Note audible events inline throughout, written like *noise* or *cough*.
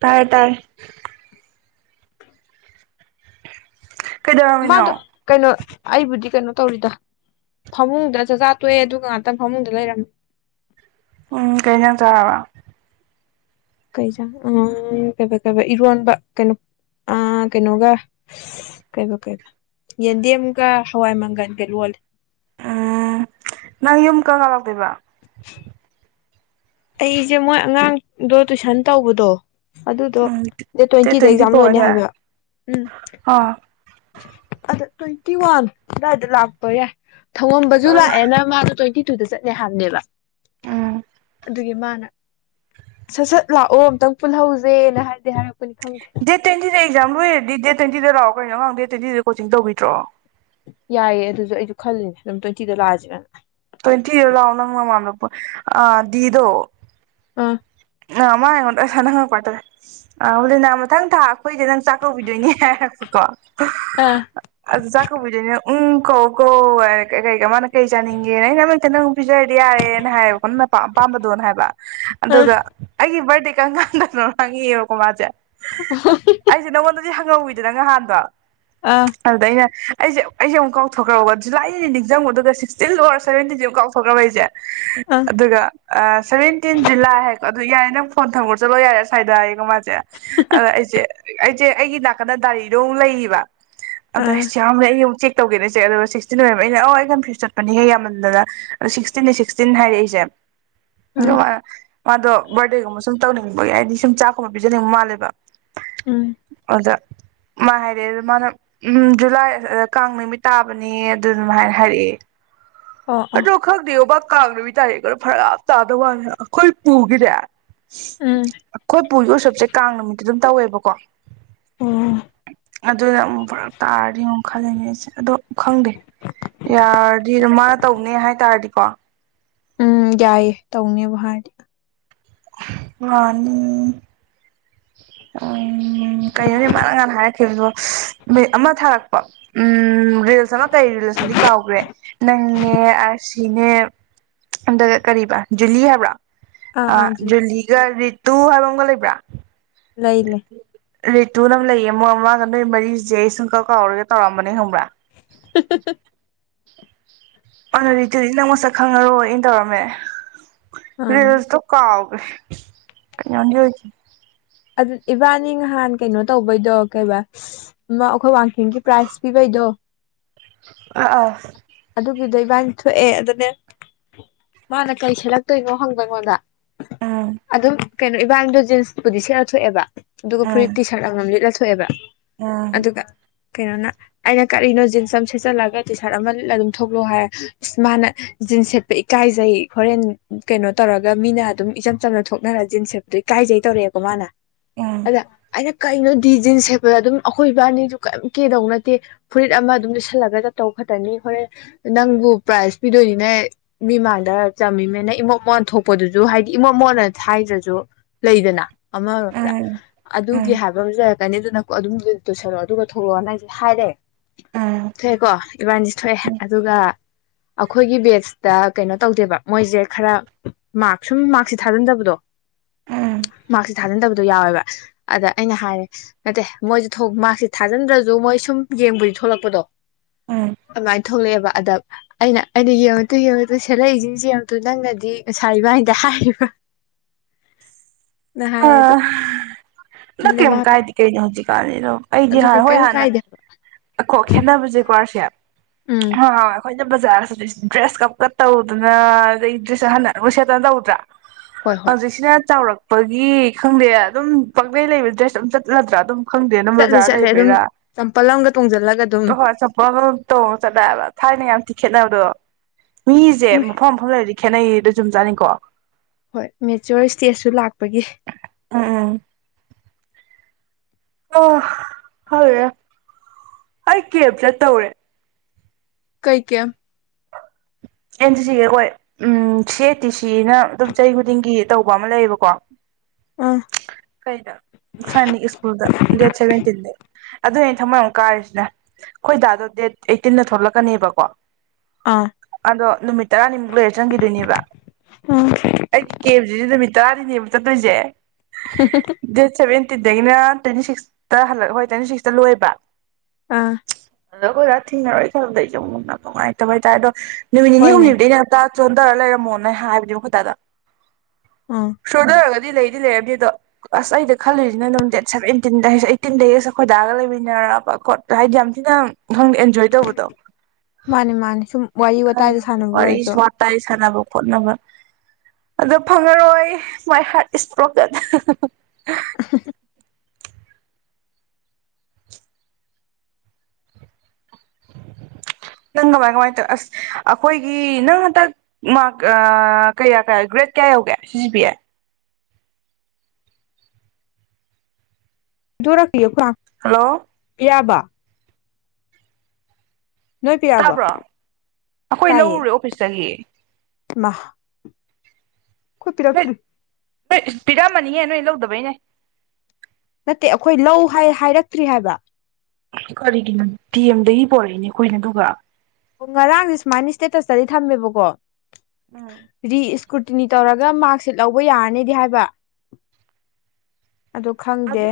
ꯇꯥꯌꯦ ꯇꯥꯌꯦ ꯃꯥꯗꯨ ꯀꯩꯗꯧꯔꯝꯃꯤꯅꯣ ꯀꯩꯅꯣ ꯑꯩꯕꯨꯗꯤ ꯀꯩꯅꯣ ꯇꯧꯔꯤꯗ ꯐꯃꯨꯡꯗ ꯆꯥꯛꯆꯥꯥ ꯇꯣꯛꯑꯦ ꯑꯗꯨꯒ ꯉꯥꯛꯇꯪ ꯐꯃꯨꯡꯗ ꯂꯩꯔꯝꯃꯦ ꯎꯝ ꯀꯩꯩꯅꯖꯥꯡ ꯆꯥꯔꯕ ꯀꯩꯖ ꯎ ꯀ ꯀꯩ ꯏꯔꯣꯟꯕ ꯀꯩꯅꯣ ꯑ ꯀꯩꯅꯣꯒ ꯀꯩ ꯀꯩ ꯌꯦꯟꯗꯦꯝꯒ ꯍꯋꯥꯏ ꯃꯪꯒꯜꯒ ꯂꯣꯜꯂꯦ ꯎꯝ ꯅꯪ ꯌꯨꯝ ꯀꯀ ꯂꯥꯛꯗꯣꯏꯕ ꯑꯩꯁꯦ ꯃꯣꯏ ꯑꯉꯥꯡꯗꯣ ꯇꯨꯏꯁꯟ ꯇꯧꯕꯗꯣ ꯑꯗꯨꯗꯣ ꯎꯝ ꯗꯦꯠ ꯇ꯭ꯋꯦꯟꯇꯤꯗ ꯇ꯭ꯋꯦꯟꯇꯤ ꯑꯦꯛꯖꯥꯝ ꯐꯣꯔ ꯂꯣꯏꯅꯦ ꯑꯗꯥꯏ ꯍꯥꯏꯕꯕ ꯎꯝ ꯑꯥ ꯇ꯭ꯋꯦꯟꯇꯤ ꯋꯥꯟ ꯂꯗ ꯂꯥꯛꯄ ꯌꯥ ꯊꯧꯉꯝꯕꯁꯨ ꯂꯥꯛꯑꯦꯅ ꯃꯥꯅ ꯇ꯭ꯋꯦꯟꯇꯤ ꯗ ꯆꯠꯦꯍꯝꯗꯦꯕ ꯎꯝ ꯑꯗꯨꯒꯤ ꯃꯥꯅ ꯁꯠ ꯁꯠ ꯂꯥꯛꯑꯣ ꯑꯨꯇꯪ ꯄꯨꯜꯍꯧꯁꯦꯅ ꯍꯥꯏꯗꯤ ꯍꯥꯏꯔꯛꯄ ꯗꯦꯠ ꯇꯦꯟꯤꯟ ꯑꯦꯛꯖꯥꯝꯕꯨ ꯍꯔꯗꯤ ꯗꯦ ꯇ꯭ꯋꯦꯟꯇꯤꯗꯥꯛꯑꯣ ꯀꯩꯅꯣ ꯉꯥꯡꯗꯦ ꯇ꯭ꯋꯦꯟꯇꯤ ꯀꯣꯤꯡ ꯇꯧꯕꯤꯗ꯭ꯔꯣ ꯌꯥꯏꯌꯦꯦ ꯑꯗꯨꯁꯨ ꯑꯩꯁꯨ ꯈꯜꯂꯤꯅꯦ ꯑꯗꯨꯝ ꯇ꯭ꯋꯦꯟꯇꯤꯗ ꯂꯥꯛꯑꯁꯤꯦꯅꯅ ꯇ꯭ꯋꯦꯟꯇꯤꯔ ꯂꯥꯎꯗ ꯃꯗ ꯑ ꯗꯗꯣ ꯑ ꯑꯥ ꯃꯥ ꯑꯩꯉꯣꯟꯗ ꯑꯁꯥꯅꯪꯉꯛꯄꯇꯥꯔꯦ ꯑ ꯍꯂꯤꯅꯥ ꯃꯊꯪ ꯊꯥ ꯑꯩꯈꯣꯏꯗꯤ ꯅꯪ ꯆꯥꯛ ꯀꯧꯕꯧꯕꯤꯗꯣꯏꯅꯤ ꯍꯥꯏꯔꯛꯄꯀꯣ ꯑꯥ ꯖꯈ ꯏꯗꯤꯅ ꯎꯝ ꯀꯣ ꯀꯣ ꯀꯩ ꯀ ꯃꯥꯅ ꯀꯩ ꯆꯅꯤꯡꯦ ꯄꯤꯖꯔꯗꯤ ꯌꯥꯔꯦꯅ ꯍꯥꯏꯌꯦꯕꯀꯣ ꯅꯪꯅ ꯄꯥꯝꯕꯗꯣꯅ ꯍꯥꯏꯕ ꯑꯥ ꯑꯗꯨꯒ ꯔꯦ ꯀꯪꯥꯟ ꯇꯣꯉꯀ ꯃꯥꯖꯦ ꯑꯩꯁꯦ ꯅꯪꯉꯣꯟꯗꯗꯤ ꯍꯪꯍꯧꯋꯤꯅꯦ ꯑꯗꯨ ꯅꯪ ꯅꯍꯥꯟꯥꯟꯕꯣ ꯑꯥ ꯑꯜꯗꯅꯦ ꯑꯩꯁꯦ ꯑꯩꯁꯦꯨꯛ ꯀꯥꯎꯊꯣꯛꯈ꯭ꯔꯕ ꯑꯗꯨꯁꯨ ꯂꯥꯏꯏꯅꯤ ꯅꯤꯡꯁꯤꯡꯉꯨ ꯑꯗꯨꯒ ꯁꯤꯛꯁꯇꯤꯟ ꯑꯣꯔ ꯁꯦꯟꯇꯤꯟꯁꯦꯨꯛ ꯀꯥꯎꯊꯣꯛꯈ꯭ꯔꯕ ꯑꯩꯁꯦ ꯑꯥ ꯑꯗꯨꯒ ꯁꯚꯦꯟꯇꯤꯟ ꯖꯨꯂꯥꯏ ꯍ ꯑꯗꯨ ꯌꯥꯏꯌꯦ ꯅꯪ ꯐꯣꯟ ꯊꯝꯒꯨꯔ ꯆꯠꯂꯣ ꯌꯥꯏ ꯁ꯭ꯋꯥꯏ ꯀꯃꯥꯏꯅ ꯑ ꯑꯩꯁꯦ ꯑꯩꯁꯦ ꯑꯩꯒꯤ ꯅꯥꯀꯟꯗ ꯗꯥꯏꯔꯤꯗꯣꯨꯛ ꯂꯩꯌꯦꯕ ꯑꯗ ꯑꯥ ꯆ ꯌꯥꯝ ꯎꯆꯦꯛ ꯇꯧꯒꯦꯅꯦꯆꯦ ꯑꯗꯨꯒ ꯁꯤꯛꯁꯇꯤꯟ ꯑꯣꯏꯔꯝꯃꯦ ꯑꯩꯅ ꯑꯧ ꯑꯩꯟ ꯐ꯭ꯁ ꯆꯠꯄ ꯍꯦ ꯌꯥꯝꯃꯟꯗꯅ ꯁꯤꯛꯁꯇꯤꯟ ꯁꯤꯛꯁꯇꯤꯟ ꯍꯥꯏꯔꯛꯏꯁꯦ ꯑꯥ ꯌꯥ ꯕꯔꯗꯦꯒꯨꯝꯕ ꯁꯨꯝ ꯇꯧꯅꯤꯡꯕꯒꯤ ꯍꯥꯏꯗꯤ ꯁꯨꯝ ꯆꯥꯛꯀꯨꯝꯕ ꯄꯤꯖꯅꯤꯡꯕ ꯃꯥꯜꯂꯦꯕ ꯑ ꯑꯗꯨꯗ ꯃꯥ ꯍꯥꯏꯔꯛꯑꯦ ꯑꯗꯨ ꯃꯥꯅ ꯎꯝ ꯖꯨꯂꯥꯏ ꯀꯥꯡ ꯅꯨꯃꯤꯠ ꯇꯥꯕꯅꯦ ꯑꯗꯨ ꯑꯗꯨꯃꯥꯏꯅ ꯍꯥꯏꯔꯛꯑꯦ ꯑꯣ ꯑꯣ ꯍꯔꯣ ꯈꯗꯣ ꯀꯥꯡꯗꯕꯤ ꯇꯔꯦ ꯈ ꯐꯔꯥꯞ ꯆꯥꯗꯕ ꯋꯥꯂꯦ ꯑꯩꯈꯣꯏ ꯄꯨꯈꯤꯗꯦ ꯎꯝ ꯑꯩꯈꯣꯏ ꯄꯨꯒꯤ ꯎꯁꯞꯁꯦ ꯀꯥꯡ ꯅꯨꯃꯤ ꯑꯗꯨꯝ ꯇꯧꯋꯦꯕꯀꯣ ꯑꯣ ꯑꯗꯨꯅꯨ ꯇꯥꯔꯤꯨ ꯈꯜꯂꯉꯁꯦ ꯑꯗꯣ ꯈꯪꯗꯦ ꯌꯥꯔꯗꯤ ꯃꯥ ꯇꯧꯅꯦ ꯍꯥꯏ ꯇꯥꯔꯗꯤꯀꯣ ꯎꯝ ꯌꯥꯏꯌꯦ ꯇꯧꯅꯦꯕꯨ ꯍꯥꯏꯔꯗꯤ ꯑꯅꯤ ꯑ ꯎꯝ ꯀꯩꯅꯣꯅꯤ ꯃꯥꯅ ꯉꯅ ꯍꯥꯏꯔꯛꯈꯤꯕꯗꯣ ꯃꯤ ꯑꯃ ꯊꯥꯔꯛ ꯎꯝ ꯔꯤꯜꯁ ꯑꯃ ꯀꯩ ꯔꯤꯜꯁꯅꯗꯤ ꯀꯥꯎꯈ꯭ꯔꯦ ꯅꯪꯅꯦ ꯑꯁ ꯁꯤꯅꯦ ꯑꯝꯗ ꯀꯔꯤꯕ ꯖꯨꯂꯤ ꯍꯥꯏꯕ꯭ꯔꯥ ꯑꯥ ꯑ ꯑꯥ ꯌ ꯂꯤꯒ ꯇꯨ ꯍꯥꯏꯕꯪꯒꯣ ꯂꯩꯕ꯭ꯔ ꯂꯩ ꯂꯩ ꯔꯤꯇꯨ ꯅꯪ ꯂꯩꯌꯦ ꯃꯣꯏ ꯑꯃꯃꯥꯡꯒ ꯅꯣꯏ ꯃꯔꯤꯁꯦ ꯑꯩ ꯁꯨꯡꯀꯛ ꯀꯥꯎꯔꯒꯦ ꯇꯧꯔꯑꯝꯕꯅꯦ ꯈꯪꯕ꯭ꯔꯥ ꯑꯅꯣ ꯔꯔꯤꯇꯗꯤ ꯅ ꯃ ꯁ ꯈꯪꯉꯔꯣꯏ ꯑꯩꯅ ꯇꯧꯔꯝꯃꯦ ꯑꯥ ꯔꯦꯁ ꯊ ꯀꯥꯥꯎ ꯀꯩꯅꯅꯤ ꯆꯦ ꯑꯗꯨ ꯏꯕꯥꯅꯤ ꯅꯍꯥꯟ ꯀꯩꯅꯣ ꯇꯧꯕꯩꯗꯣ ꯀꯩꯕꯥ ꯑꯩꯈꯣꯏ ꯋꯥꯡꯈꯤꯡꯒꯤ ꯄ꯭ꯔꯥꯏꯖ ꯄꯤꯕꯩꯗꯣ ꯑ ꯑꯥ ꯑꯗꯨꯒꯤꯗꯣ ꯏꯕꯥꯅꯤ ꯊꯣꯛꯑꯦ ꯑꯗꯨꯅꯦ ꯃꯥꯅ ꯀꯩ ꯁꯦꯠꯂꯛꯇꯣꯏꯅꯣ ꯍꯪꯕ ꯑꯩꯉꯣꯟꯗ ꯎꯝ ꯑꯗ ꯀꯩꯅꯣ ꯏꯕꯥꯅꯤꯗꯣ ꯖꯤꯟꯁꯄꯨꯗꯤ ꯁꯦꯠꯅ ꯊꯣꯛꯑꯦꯕ ꯑꯗꯨꯒꯗꯨꯒꯣ ꯐꯨꯔꯤꯇꯤ ꯁꯥꯔꯝ ꯁꯕ ꯑꯥ ꯀꯩꯅꯣꯅ ꯑꯩꯅ ꯀꯠꯂꯤꯅꯣ ꯖꯤꯟꯁ ꯑꯃ ꯁꯦꯠꯆꯜꯂꯒ ꯇꯤ ꯁꯥꯔꯠ ꯑꯃ ꯂꯩ ꯑꯗꯨꯝ ꯊꯣꯛꯂꯣ ꯍꯥꯏꯔ ꯏꯁ ꯃꯥꯅ ꯖꯤꯟꯁ ꯁꯦꯠꯄ ꯏꯀꯥꯏꯖꯩ ꯍꯣꯔꯦꯟ ꯀꯩꯅꯣ ꯇꯧꯔꯒ ꯃꯤꯅ ꯑꯗꯨꯝ ꯏꯆꯝ ꯆꯝꯅ ꯊꯣꯛꯅꯔ ꯖꯤꯟꯁ ꯁꯦꯠꯄꯗꯣ ꯏꯀꯥꯏꯖꯩ ꯇꯧꯔꯛꯑꯦꯕꯣ ꯃꯥꯅ ꯎꯝ ꯑꯗꯩꯅ ꯀꯩꯅꯣ ꯗꯤ ꯖꯤꯟꯁ ꯁꯦꯠꯄꯗ ꯑꯗꯨꯝ ꯑꯩꯈꯣꯏ ꯏꯕꯥꯅꯤꯁꯨ ꯀꯔꯤꯝ ꯀꯩꯗꯧ ꯅꯠꯇꯦ ꯐꯨꯔꯤꯠ ꯑꯃ ꯑꯗꯨꯝ ꯂꯤꯠꯁꯜꯂꯒ ꯆꯠꯇꯧ ꯈꯛꯇꯅꯤ ꯍꯣꯔꯦ ꯅꯪꯕꯨ ꯄ꯭ꯔꯥꯏꯖ ꯄꯤꯗꯣꯏꯅꯤꯅꯦ ꯃꯤꯃꯥꯡꯗ ꯆꯝꯃꯤꯃꯦꯅ ꯏꯃꯣꯠ ꯃꯣꯟ ꯊꯣꯛꯄꯗꯨꯁꯨ ꯍꯥꯏꯗꯤ ꯏꯃꯣꯠ ꯃꯣꯟꯅ ꯊꯥꯏꯗ꯭ꯔꯁꯨ ꯂꯩꯗꯅ ꯑꯃ ꯎꯝ ꯎꯝ ꯎꯝ ꯑꯗꯨꯒꯤ ꯍꯥꯏꯕ ꯑꯃꯁꯦ ꯀꯅꯤ ꯑꯗꯨꯅ ꯑꯗꯨꯝ ꯇꯣꯏꯁꯜꯂꯛꯑꯣ ꯑꯗꯨꯒ ꯊꯣꯛꯂꯛꯑꯣꯅ ꯑꯩꯁꯨꯦ ꯍꯥꯏꯔꯦ ꯎꯝ ꯊꯣꯛꯑꯦꯀꯣ ꯏꯕꯥꯁꯤ ꯍ ꯑꯗꯨꯒ ꯑꯩꯈꯣꯏꯒꯤ ꯕꯦꯠꯁꯇ ꯀꯩꯅꯣ ꯇꯧꯗꯦꯕ ꯃꯣꯏꯁꯦ ꯈꯔ ꯃꯥꯔꯛꯁ ꯁꯨꯝ ꯃꯥꯔꯛꯁꯁꯦ ꯊꯥꯖꯤꯟꯗꯕꯗꯣ ꯎꯝ ꯃꯥ ꯊꯥꯖꯤꯟꯗꯕꯗꯣ ꯌꯥꯎꯋꯦꯕ ꯑꯗ ꯑꯩꯅ ꯍꯥꯏꯔꯦ ꯅꯠꯇꯦ ꯃꯣꯏꯁꯦ ꯃꯍꯥꯛꯁꯦ ꯊꯥꯖꯤꯟꯗ꯭ꯔꯁꯨ ꯃꯣꯏ ꯁꯨꯝ ꯌꯦꯡꯕꯨꯗꯤ ꯊꯣꯛꯂꯛꯄꯗꯣ ꯑ ꯑꯗꯨꯃꯥꯏꯅ ꯊꯣꯛꯂꯛꯑꯦꯕ ꯑꯗ ꯑꯩꯅ ꯑꯩꯅ ꯌꯦꯡꯉꯛꯇꯨ ꯌꯦꯡꯉꯛꯇꯨ ꯁꯦꯠꯂꯛꯏꯁꯤ ꯌꯦꯡꯉꯛꯇꯨ ꯅꯪꯅꯗꯤ ꯉꯁꯥꯏ ꯏꯕꯥꯗ ꯍꯥꯏꯔꯤꯕ ꯑ ꯅ ꯑꯗꯨꯅꯦ ꯀꯔꯤꯝ ꯃꯥꯅ ꯀꯥꯏꯗꯤ ꯀꯩꯅꯣ ꯍꯧꯖꯤꯛꯀꯥꯟꯅꯤꯗꯣ ꯑꯩꯗꯤ ꯑꯗꯨꯅꯦ ꯍꯥꯟꯅ ꯍꯣꯏ ꯀꯔꯤꯝ ꯍꯥꯟꯅ ꯀꯥꯏꯗꯦ ꯀꯣ ꯈꯦꯠꯅꯕꯁꯦꯀꯣꯔꯁꯦ ꯎꯝ ꯍꯣꯏ ꯑꯩꯅ ꯕꯖꯥꯔꯁꯤ ꯗ꯭ꯔꯦꯁ ꯀꯞ ꯀꯞ ꯇꯧꯗꯅ ꯑꯗꯩ ꯗ꯭ꯔꯦꯁ ꯍꯟꯅ ꯂꯣꯏ ꯁꯦꯠꯇꯅ ꯇꯧꯗ꯭ꯔꯥ ꯍꯣꯏ ꯍꯣꯏ ꯍꯧꯖꯤꯛꯁꯤꯅ ꯆꯥꯎꯔꯛ ꯄꯄꯒꯤ ꯈꯪꯗꯦ ꯑꯗꯨꯝ ꯄꯥꯛꯂꯩ ꯂꯩꯕ ꯗ꯭ꯔꯦꯁ ꯑꯗꯨꯝ ꯆꯠꯂꯗ꯭ꯔꯥ ꯑꯗꯨꯝ ꯈꯪꯗꯦ ꯅꯝ ꯆꯠꯂꯤ ꯕꯖꯥꯔ ꯆꯠꯂꯤ ꯑꯗꯨꯝ ꯂꯩꯕꯩꯔꯥ ꯆꯝꯄꯜ ꯑꯃꯒ ꯇꯣꯡꯁꯤꯜꯂꯒ ꯑꯗꯨꯝ ꯍ ꯍꯣꯏ ꯆꯄ ꯇꯧ ꯆꯠꯂꯛꯑꯦꯕ ꯊꯥꯏꯅ ꯌꯥꯝ ꯇꯤꯈꯦꯠꯅꯕꯅꯕꯗꯣ ꯃꯤꯁꯦ ꯃꯐꯝ ꯃꯐꯝ ꯂꯩꯔꯗꯤ ꯈꯦꯠꯅꯩꯗꯣ ꯆꯨꯝ ꯆꯥꯅꯤꯡꯀꯣ ꯍ ꯃꯦ ꯆꯇꯦꯠꯁꯨ ꯂꯥꯛꯄꯒꯤ ꯎꯝ ꯎꯝ ꯑꯣ ꯍꯦ ꯑꯩ ꯀꯦꯞ ꯆ ꯇꯧꯔꯦ ꯀꯩ ꯀꯦ ꯑꯦꯟ ꯁꯤꯒꯤ ꯑꯩꯈꯣꯏ ꯎꯝ ꯁꯤ ꯑꯦ ꯇꯤ ꯁꯤꯅ ꯑꯗꯨꯝ ꯆꯍꯤ ꯈꯨꯗꯤꯡꯒꯤ ꯇꯧꯕ ꯑꯃ ꯂꯩꯌꯦꯕꯀꯣ ꯑꯥ ꯀꯩꯗ ꯁꯅꯤ ꯁꯀꯨꯜꯗ ꯗꯦꯠ ꯁꯦꯕꯦꯟ ꯇꯤꯟꯗ ꯑꯗꯨꯅꯦ ꯊꯝꯃꯣꯏ ꯑꯃꯨꯛ ꯀꯥꯔꯤꯁꯤꯅꯦ ꯑꯩꯈꯣꯏꯗꯥꯗꯣ ꯗꯦꯠ ꯑꯩꯠꯇꯤꯟꯗ ꯊꯣꯛꯂꯛꯀꯅꯦꯕꯀꯣ ꯑꯥ ꯑꯗꯣ ꯅꯨꯃꯤꯠ ꯇꯔꯥꯅꯤꯃꯨꯛ ꯂꯩꯔ ꯆꯪꯈꯤꯗꯣꯏꯅꯦꯕ ꯑꯩꯒꯤ ꯀꯦꯞꯁꯤꯗꯤ ꯅꯨꯃꯤꯠ ꯆꯥꯔꯤꯅꯦꯕ ꯆꯠꯇꯣꯏꯁꯦ ꯁꯕꯤ ꯤꯗꯒꯤꯅ ꯇ꯭ꯋꯦꯟꯇꯤ ꯁꯤꯛꯁꯇ ꯍꯂ ꯍꯣꯏ ꯇ꯭ꯋꯦꯟꯇꯤ ꯁꯤꯛꯁꯇ ꯂꯣꯏꯦꯕ ꯑ ꯑꯗꯣ ꯑꯩꯣꯏꯔꯥ ꯊꯦꯡꯅꯔꯣꯏ ꯈꯜꯕꯗꯩꯁꯨꯧ ꯃꯨꯅ ꯅꯨꯡꯉꯥꯏꯇꯕ ꯍꯥꯏꯇꯥꯔ ꯑꯗꯣ ꯅꯨꯃꯤꯅꯤꯅꯤ ꯍꯣꯏꯅꯦ ꯍꯨꯝꯅꯤꯔꯗꯦ ꯌꯥꯥꯛ ꯆꯣꯟꯊꯔ ꯂꯩꯔꯝꯃꯣꯅꯦ ꯍꯥꯏꯕꯗꯨ ꯃꯈꯗꯥꯗ ꯑꯥ ꯁꯣꯗꯣ ꯑꯒ ꯂꯩꯔꯗꯤ ꯂꯩꯔꯕꯗꯤ ꯑꯗꯣ ꯑꯁ ꯑꯩꯗ ꯈꯜꯂꯨꯁꯤꯅ ꯑꯗꯨꯝ ꯗꯦꯠ ꯁꯚꯦꯟꯇꯤꯟꯗ ꯑꯩꯠꯇꯤꯟꯗꯒꯤ ꯑꯁ ꯈꯣꯏꯗꯥꯑꯒ ꯂꯩꯃꯤꯟꯅꯔꯕ ꯈꯣꯠ ꯍꯥꯏꯗꯤ ꯌꯥꯝ ꯊꯤꯅ ꯈꯪꯗꯦ ꯑꯦꯟꯖꯣꯏ ꯇꯧꯕꯗꯣ ꯃꯥꯅꯦ ꯃꯥꯅꯦ ꯁꯨꯝ ꯋꯥꯔꯤ ꯋꯥꯇꯥꯏꯗ ꯈꯥꯟꯅꯅꯤ ꯁꯥꯟꯅꯕ ꯋꯥꯔꯤ ꯑꯣꯏꯔꯁꯨ ꯏꯁ ꯃꯔ ꯇꯥꯏ ꯁꯥꯟꯕꯨꯣꯛ ꯍꯣꯠꯅꯕ ꯑꯗꯣ ꯐꯪꯉꯔꯣꯏ ꯃꯥꯏ ꯍꯥꯔꯠ ꯏꯁꯇ꯭ꯔꯣꯛꯀ *inaudible* ꯅꯪ ꯀꯃꯥꯏ ꯀꯃꯥꯏ ꯇꯧ ꯑꯁ ꯑꯩꯈꯣꯏꯒꯤ ꯅꯪ ꯍꯟꯗꯛ ꯃꯥꯔꯛ ꯀꯌꯥ ꯀꯌꯥ ꯒ꯭ꯔꯦꯗ ꯀꯌꯥ ꯌꯧꯒꯦ ꯁꯤꯁꯨ ꯄꯤꯌꯦ ꯛꯂꯤꯣ ꯈ ꯍꯜꯂꯣ ꯌꯥꯕ ꯅꯣꯏ ꯄꯤꯔꯛꯑꯕ ꯇꯥꯕ꯭ꯔꯣ ꯑꯩꯈꯣꯏ ꯇꯥꯏꯌꯦ ꯂꯧꯔꯨꯔꯦ ꯑꯣꯐꯤꯁꯇꯒꯤ *inaudible* ꯑꯩꯈꯣꯏ ꯄꯤꯔꯛꯇ꯭ꯔꯤ ꯅꯣꯏꯣꯏ ꯄꯤꯔꯃꯅꯤꯡꯉꯦ ꯅꯣꯏ ꯂꯧꯗ ꯅꯦ ꯅꯠꯇꯦ ꯑꯩꯈꯣꯏ ꯂꯧ ꯍꯥꯏꯔꯛꯇ꯭ꯔꯤ ꯍꯥꯏꯕ ꯀꯔꯤꯒꯤꯅꯣ ꯇꯤ ꯑꯦꯝꯗꯒꯤ ꯄꯣꯔꯛꯏꯅꯦ ꯑꯩꯈꯣꯏꯅ ꯑꯗꯨꯒꯒ ꯑꯣ ꯉꯔꯥꯡꯗꯤꯦ ꯁꯨꯃꯥꯏꯅ ꯏꯁꯇꯦꯇꯁꯇꯗꯤ ꯊꯝꯃꯦꯕꯀꯣ ꯎꯝ ꯔꯤ ꯏꯁꯀꯨ ꯀꯨꯇꯤꯅꯤ ꯇꯧꯔꯒ ꯃꯥꯔꯛꯁꯤꯠ ꯂꯧꯕ ꯌꯥꯔꯅꯤꯗꯤ ꯍꯥꯏꯕ ꯑꯗꯨ ꯈꯪꯗꯦ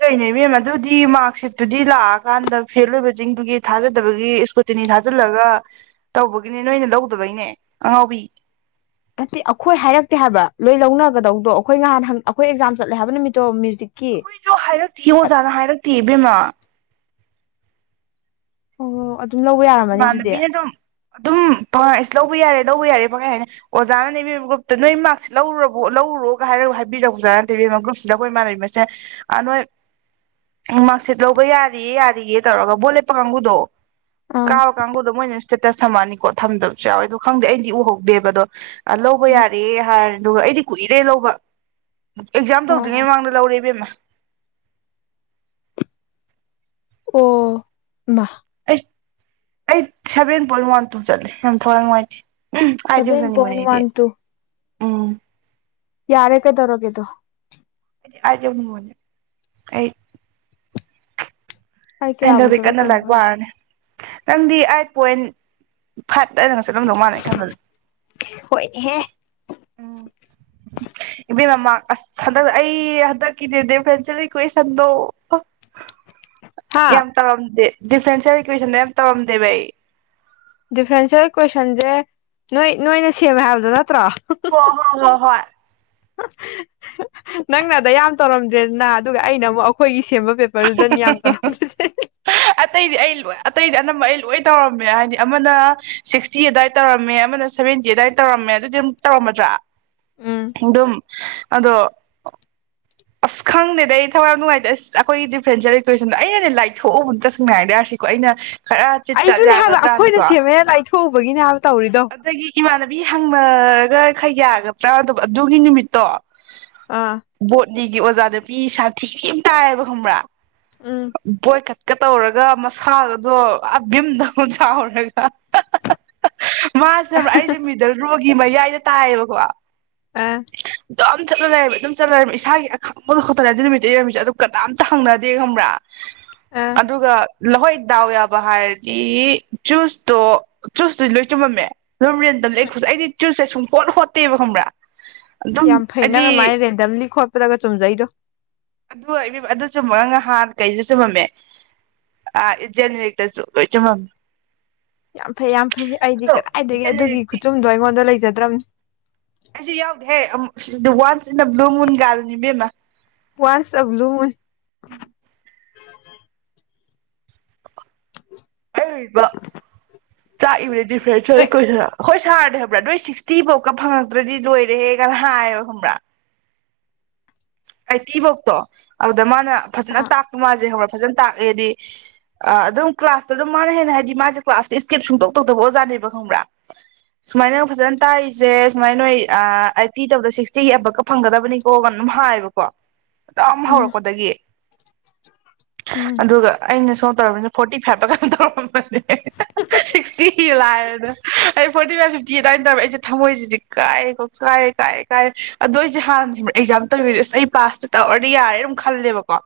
ꯀꯅꯦ ꯃꯦꯝ ꯑꯗꯨꯗꯤ ꯃꯥꯔꯛꯁꯤꯠꯇꯨꯗꯤ ꯂꯥꯛꯑꯀꯥꯟꯗ ꯐꯦꯜ ꯑꯣꯏꯕꯁꯤꯡꯗꯨꯒꯤ ꯊꯥꯖꯗꯕꯒꯤ ꯏꯁꯀ꯭ꯔꯨꯇꯤꯅꯤ ꯊꯥꯖꯜꯂꯒ ꯇꯧꯕꯒꯤꯅꯦ ꯅꯣꯏꯅ ꯂꯧꯗꯕꯩꯅꯦ ꯑꯉꯥꯎꯕꯤ ꯅꯠꯇꯦ ꯑꯩꯈꯣꯏ ꯍꯥꯏꯔꯛꯇꯦ ꯍꯥꯏꯕ ꯂꯣꯏ ꯂꯧꯅꯒꯗꯧꯗꯣ ꯑꯩꯈꯣꯏ ꯅꯍꯥꯟ ꯑꯩꯈꯣꯏ ꯑꯦꯛꯖꯥꯝ ꯆꯠꯂꯦ ꯍꯥꯏꯕ ꯅꯨꯃꯤꯠꯇꯣ ꯃ꯭ꯌꯨꯖꯤꯛ ꯑꯩꯈꯣꯏꯁꯨ ꯍꯥꯏꯔꯛꯇꯦ ꯑꯣꯖꯥꯅ ꯍꯥꯏꯔꯛꯇꯦ ꯏꯕꯦꯝꯃꯥ ꯑꯣ ꯑꯗꯨ ꯑꯗꯨꯝ ꯂꯧꯕ ꯌꯥꯔꯝꯃꯅꯤ ꯑꯗꯨꯗꯤ ꯏꯃꯥꯟꯅꯕꯤꯅ ꯑꯗꯨꯝ ꯑꯗꯨꯝ ꯐꯉꯥꯏ ꯂꯧꯕ ꯌꯥꯔꯦ ꯂꯧꯕ ꯌꯥꯔꯦ ꯐꯪꯉꯥꯏ ꯍꯥꯏꯅꯤ ꯑꯣꯖꯥꯅ ꯅꯦꯕꯤꯔꯤꯕ ꯒ꯭ꯔꯨꯞꯇ ꯅꯣꯏ ꯃꯥꯔꯛꯁꯤꯠ ꯂꯧꯔꯔꯕꯣ ꯂꯧꯔꯨꯔꯣꯒ ꯍꯥꯏꯔꯒ ꯍꯥꯏꯕꯤꯔꯛ ꯑꯣꯖꯥꯅ ꯅꯦꯕꯤꯝꯕ ꯒ꯭ꯔꯨꯞꯁꯤꯗ ꯑꯩꯈꯣꯏ ꯏ ꯃꯥꯟꯅꯩ ꯃꯁꯦ ꯅꯣꯏ ꯃꯥꯔꯛꯁꯤꯠ ꯂꯧꯕ ꯌꯥꯔꯤꯌꯦ ꯌꯥꯔꯤꯌꯦꯦ ꯇꯧꯔꯒ ꯕꯣꯠ ꯂꯦꯞꯄ ꯀꯥꯡꯕꯨꯗꯣ ꯑꯥ ꯀꯥ ꯀꯥꯡꯒꯕꯨꯗ ꯃꯣꯏꯅ ꯏꯁꯇꯦꯇꯁ ꯊꯝꯃꯑꯅꯤꯀꯣ ꯊꯝꯗꯕꯁꯨ ꯌꯥꯎꯋꯦ ꯑꯗꯣ ꯈꯪꯗꯦ ꯑꯩꯗꯤ ꯎꯍꯧꯗꯦꯕ ꯑꯗꯣ ꯂꯧꯕ ꯎꯝ ꯌꯥꯔꯦ ꯍꯥꯏꯔꯦ ꯑꯗꯨꯒ ꯑꯩꯗꯤ ꯀꯨꯏꯔꯦ ꯂꯧꯕ ꯑꯦꯛꯖꯥꯝ ꯑꯣ ꯑꯣ ꯇꯧꯗ꯭ꯔꯤꯉꯩꯃꯥꯡꯗ ꯂꯧꯔꯦ ꯏꯕꯦꯝꯃ ꯑꯣ ꯑꯩꯁ ꯑꯩ ꯁꯚꯦꯟ ꯄꯣꯏꯟ ꯋꯥꯟ ꯇꯨ ꯆꯠꯂꯦ ꯌꯥꯝ ꯊꯋꯥꯏ ꯅꯨꯡꯉꯥꯏꯇꯦ ꯎꯝ ꯁꯚꯦꯟ ꯄꯣꯏꯟ ꯋꯥꯟ ꯇꯨ ꯑꯥ ꯌꯥꯔꯦ ꯀꯩ ꯇꯔꯣꯒꯦꯗꯨꯣ ꯑꯩꯥꯏ ꯑꯩ ꯀꯌꯥꯕꯨ ꯍꯗꯖꯤꯀꯥꯟꯅ ꯆꯠꯂꯛꯇꯣꯏꯅꯣ ꯈꯪꯗꯦ ꯂꯥꯛꯄꯅꯦ ꯅꯪꯗꯤ ꯑꯥꯏꯠ ꯄꯣꯏꯟ ꯐꯠ ꯖꯅꯁꯦ ꯑꯗꯨꯝꯗꯧ ꯃꯅꯦ ꯈꯜ ꯏꯁ ꯍꯣꯏꯅꯦꯍꯦ ꯎꯝ ꯏꯕꯦꯝ ꯃꯃꯥꯡ ꯑꯁ ꯍꯟꯗꯛ ꯑꯩ ꯍꯟꯗꯛꯀꯤꯅꯦ ꯗ ꯐꯦꯟ ꯀꯨꯏ ꯁꯟꯗꯣ ꯍꯥ ꯌꯥꯝ ꯇꯥꯔꯝꯗꯦ ꯗꯤꯐ꯭ꯔꯦꯟꯁꯤꯌꯦꯦꯜ ꯏꯀ꯭ꯋꯦꯁꯟ ꯌꯥꯝ ꯇꯧꯔꯝꯗꯦꯕ ꯑꯩ ꯗꯤꯐ꯭ꯔꯦꯟꯁꯤꯌꯦꯦꯜ ꯀꯣꯏꯁꯟꯁꯦ ꯅꯣꯏ ꯅꯣꯏꯅ ꯁꯦꯝꯃꯦ ꯍꯥꯏꯕꯗꯨꯣ ꯅꯠꯇ ꯍ ꯍꯣ ꯍꯣ ꯍꯣꯏ ꯅꯪꯅꯗ ꯌꯥꯝ ꯇꯧꯔꯝꯗ꯭ꯔꯦꯗꯅ ꯑꯗꯨꯒ ꯑꯩꯅ ꯑꯃꯨꯛ ꯑꯩꯈꯣꯏꯒꯤ ꯁꯦꯝꯕ ꯄꯦꯄꯔꯗꯨꯗꯅꯤ ꯌꯥꯝ ꯇꯔꯝꯅꯁ ꯍꯣꯏ ꯑꯇꯩꯗꯤ ꯑꯩ ꯂꯣꯏ ꯑꯇꯩꯗꯤ ꯑꯅꯝꯕ ꯑꯩ ꯂꯣꯏ ꯇꯧꯔꯝꯃꯦ ꯍꯥꯏꯗꯤ ꯑꯃꯅ ꯁꯤꯛꯁꯇꯤ ꯑꯗꯨꯋꯥꯏꯗ ꯇꯧꯔꯝꯃꯦ ꯑꯃꯅ ꯁꯚꯦꯟꯇꯤ ꯑꯗꯨꯗꯥꯏ ꯇꯧꯔꯝꯃꯦ ꯑꯗꯨꯗꯤ ꯑꯃꯨꯛ ꯇꯧꯔꯝꯃꯗ꯭ꯔꯥ ꯎꯝ ꯑꯗꯨꯝ ꯑꯗꯣ ꯑꯁ ꯈꯪꯗꯦꯗꯗꯤ ꯑꯩ ꯊꯋꯥꯏ ꯌꯥꯝ ꯅꯨꯡꯉꯥꯏꯇꯦ ꯑꯁ ꯑꯩꯈꯣꯏꯒꯤ ꯗꯤꯐ꯭ꯔꯦꯟꯁꯦꯜ ꯀ꯭ꯋꯦꯁꯟꯗꯣ ꯑꯩꯅꯗꯤꯅꯦ ꯂꯥꯏꯊꯣꯛꯎꯕ ꯑꯝꯇ ꯁꯪ ꯉꯥꯏꯔꯗ ꯌꯥꯔꯁꯤꯀꯣ ꯑꯩꯅ ꯈꯔ ꯆꯤꯠ ꯆꯥꯠ ꯑꯩꯗꯨꯅꯦ ꯍꯥꯏꯕ ꯑꯩꯈꯣꯏꯅ ꯌꯥꯒꯗ꯭ꯔꯥꯅꯀꯣ ꯁꯦꯝꯃꯦꯅ ꯂꯥꯏꯊꯣꯛꯎꯕꯒꯤꯅꯦ ꯍꯥꯏꯕ ꯇꯧꯔꯤꯗꯣ ꯑꯗꯒꯤ *inaudible* ꯑꯥ ꯕꯣꯇꯅꯤꯒꯤ ꯑꯣꯖꯥ ꯅꯨꯄꯤ ꯁꯥꯊꯤꯕꯤ ꯑꯃ ꯇꯥꯏꯌꯦꯕ ꯈꯪꯕ꯭ꯔꯥ ꯎꯝ *inaudible* ꯕꯦꯠ ꯇꯧꯅ ꯧꯔꯒ ꯃꯁꯥꯒꯗꯣ ꯕꯤꯝꯗꯧꯅ ꯆꯥꯎꯔꯒ ꯃꯥꯁꯤꯅꯦ ꯑꯩꯁꯦ ꯃꯤꯗꯜ ꯔꯣꯒꯤ ꯃꯌꯥꯏꯗ ꯇꯥꯏꯌꯦꯕꯀꯣ ꯑ ꯑꯗꯨꯝ ꯆꯠꯅ ꯂꯩꯔꯝꯃꯦ ꯑꯗꯨꯝ ꯆꯠꯅꯔꯝꯃꯦ ꯏꯁꯥꯒꯤ ꯑꯈꯪꯕꯗꯨ ꯈꯛꯇꯅꯗꯤ ꯅꯨꯃꯤꯠꯇ ꯏꯔꯝꯃꯤꯁꯦ ꯑꯗꯨ ꯅꯨꯃꯤꯠꯇꯣ ꯀꯅꯥꯝꯇ ꯍꯪꯅꯗꯦ ꯈꯪꯕ꯭ꯔꯥ ꯑꯥ ꯑꯗꯨꯒ ꯂꯍꯣꯏ ꯗꯥꯎ ꯌꯥꯕ ꯍꯥꯏꯔꯗꯤ ꯆꯨꯁꯇꯣ ꯆꯨꯁꯇꯨꯗꯤ ꯂꯣꯏ ꯆꯨꯝꯃꯝꯃꯦ ꯂꯨꯝꯨꯔꯦꯟ ꯇꯕ ꯂꯩ ꯎꯝ ꯑꯩꯈꯁꯦ ꯑꯩꯗꯤ ꯆꯨꯁꯁꯦ ꯁꯨꯝ ꯀꯣꯠ ꯀꯣꯠꯇꯦꯕ ꯌꯥꯝ ꯐꯩꯩꯅ ꯑꯗꯨꯃꯥꯏꯅ ꯔꯦꯟꯗꯝꯂꯤ ꯈꯣꯠꯄꯗꯒ ꯆꯨꯝꯖꯩꯗꯣ ꯑꯗꯨ ꯑꯗꯨ ꯆꯨꯝ ꯅꯍꯥꯟ ꯑꯩꯁꯨ ꯆꯨꯝꯃꯝꯃꯦ ꯏꯖꯛꯇꯁꯨ ꯂꯣꯏ ꯆꯨꯝꯃꯝꯃꯦ ꯌꯥꯝ ꯐꯩ ꯌꯥꯝ ꯐꯩ ꯑꯩꯗꯤ ꯑꯗꯣ ꯀꯗꯥꯏꯗꯒꯤ ꯑꯗꯨꯒꯤ ꯖꯦꯅꯦꯔꯤꯛꯇꯤ ꯈꯨꯆꯨꯝꯗꯣ ꯑꯩꯉꯣꯟꯗ ꯂꯩꯖꯗꯦ ꯃ ꯃꯔ꯭ꯔꯝ ꯑꯩꯁꯨ ꯌꯥꯎꯗꯦ ꯑꯃꯨꯛ ꯁꯤ once in the blue moon ꯒꯥꯅꯤꯕꯦꯝꯃ ꯋꯥꯁ ꯑꯦ ꯕꯨꯜ ꯃꯨꯜ ꯑꯔꯤꯕ ꯆꯥꯛꯏꯕꯗꯤ ꯗꯤꯐ꯭ꯔꯦꯟꯁꯨ ꯍꯦꯛ ꯀꯣꯏꯁꯤꯔ ꯍꯣꯏ ꯁꯥꯔꯗꯦ ꯍꯥꯏꯕ꯭ꯔꯥ ꯅꯣꯏ ꯁꯤꯛꯁꯇꯤ ꯐꯧꯀ ꯐꯪꯉꯛꯇ꯭ꯔꯗꯤ ꯂꯣꯏꯔꯦꯒꯅ ꯍꯥꯏꯌ ꯈꯪꯕ꯭ꯔꯥ ꯑꯩꯇꯤ ꯐꯧꯇꯣ ꯑꯗꯨꯗ ꯃꯥꯅ ꯐꯖꯅ ꯑꯥ ꯇꯥꯛꯄ ꯃꯥꯁꯦ ꯍꯧꯔꯛꯄ ꯐꯖꯅ ꯇꯥꯛꯑꯦꯗꯤ ꯑꯗꯨꯝ ꯀ꯭ꯂꯥꯁꯇ ꯑꯗꯨꯝ ꯃꯥꯅ ꯍꯦꯟꯅ ꯍꯥꯏꯗꯤ ꯃꯥꯁꯦ ꯀ꯭ꯂꯥꯁꯇ ꯏꯁꯀꯦꯞ ꯁꯨꯡꯇꯣꯛ ꯇꯧꯇꯕ ꯑꯣꯖꯥꯅꯦꯕ ꯈꯪꯕ꯭ꯔꯥ ꯁꯨꯃꯥꯏꯅ ꯐꯖꯅ ꯇꯥꯛꯏꯁꯦ ꯁꯨꯃꯥꯏꯅ ꯅꯣꯏ ꯑꯥꯏꯠꯇꯤ ꯇꯧꯗ ꯁꯤꯛꯁꯇꯤꯒꯤ ꯑꯕꯛꯀ ꯐꯪꯒꯗꯕꯅꯤꯀꯣꯒ ꯑꯗꯨꯝ ꯍꯥꯏꯌꯦꯕꯀ ꯋꯥ ꯑꯗꯨꯝ ꯎꯝ ꯍꯧꯔꯛꯄꯗꯒꯤ ꯎꯝ ꯑꯗꯨꯒ ꯑꯩꯅ ꯁꯣꯝ ꯇꯧꯅꯤꯅ ꯐꯣꯔꯇꯤ ꯐꯥꯏꯚꯇ ꯀ ꯇꯧꯔꯝꯕꯅꯤ ꯁꯤꯛꯁꯇꯤ ꯂꯥꯏꯔꯗꯅ ꯑꯩ ꯐꯣꯔꯇꯤ ꯐꯥꯏꯚ ꯐꯤꯞꯇꯤ ꯑꯗꯨꯃꯏꯅ ꯇꯧꯔꯦ ꯑꯩꯁꯦ ꯊꯝꯃꯣꯏꯁꯤꯗꯤ ꯀꯥꯏꯔꯦ ꯀꯥꯏꯔꯦ ꯀꯥꯏꯔꯦ ꯀꯥꯏꯔꯦ ꯑꯗꯣ ꯑꯩꯁꯦ ꯍꯥꯟꯅ ꯑꯦꯛꯖꯥꯝ ꯇꯧꯗꯤ ꯑꯁ ꯑꯩ ꯄꯥꯁꯇ ꯇꯧꯔꯗꯤ ꯌꯥꯔꯦ ꯑꯗꯨꯝ ꯈꯜꯂꯦꯕꯀꯣ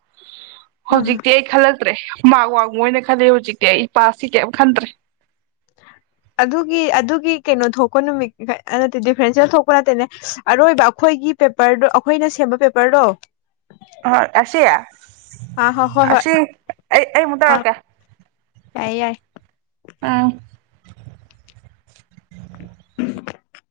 ꯑꯥ ꯍꯧꯖꯤꯛꯇꯤ ꯑꯩ ꯈꯜꯂꯛ ꯭ꯔꯦ ꯃꯥ ꯋꯥꯡꯉꯨꯅ ꯈꯜꯂꯦ ꯍꯧꯖꯤꯛꯇꯤ ꯑꯩ ꯄꯁꯇꯤ ꯀꯩꯔꯤꯝ ꯈꯟꯗ꯭ꯔꯦ ꯑꯗꯨꯒꯤ ꯑꯗꯨꯒꯤ ꯀꯩꯅꯣ ꯊꯣꯛꯄ ꯅꯨꯃꯤꯠ ꯅꯠꯇꯦ ꯗꯤꯐ꯭ꯔꯦꯟꯁꯦꯜ ꯊꯣꯛꯄ ꯅꯠꯇꯦꯅꯦ ꯑꯔꯣꯏꯕ ꯑꯩꯈꯣꯏꯒꯤ ꯄꯦꯄꯔꯗꯣ ꯑꯩꯈꯣꯏꯅ ꯁꯦꯝꯕ ꯄꯦꯄꯔꯗꯣ ꯍꯣꯏ ꯑꯁꯤꯁꯤꯌꯥ ꯑꯥ ꯍꯣꯏ ꯍꯣꯏ ꯍꯣꯏ ꯑꯁꯤ ꯑꯩ ꯑꯩ ꯃꯗ ꯋꯥ ꯀ ꯀꯏ ꯌꯥꯏ ꯑꯥ *unintelligible*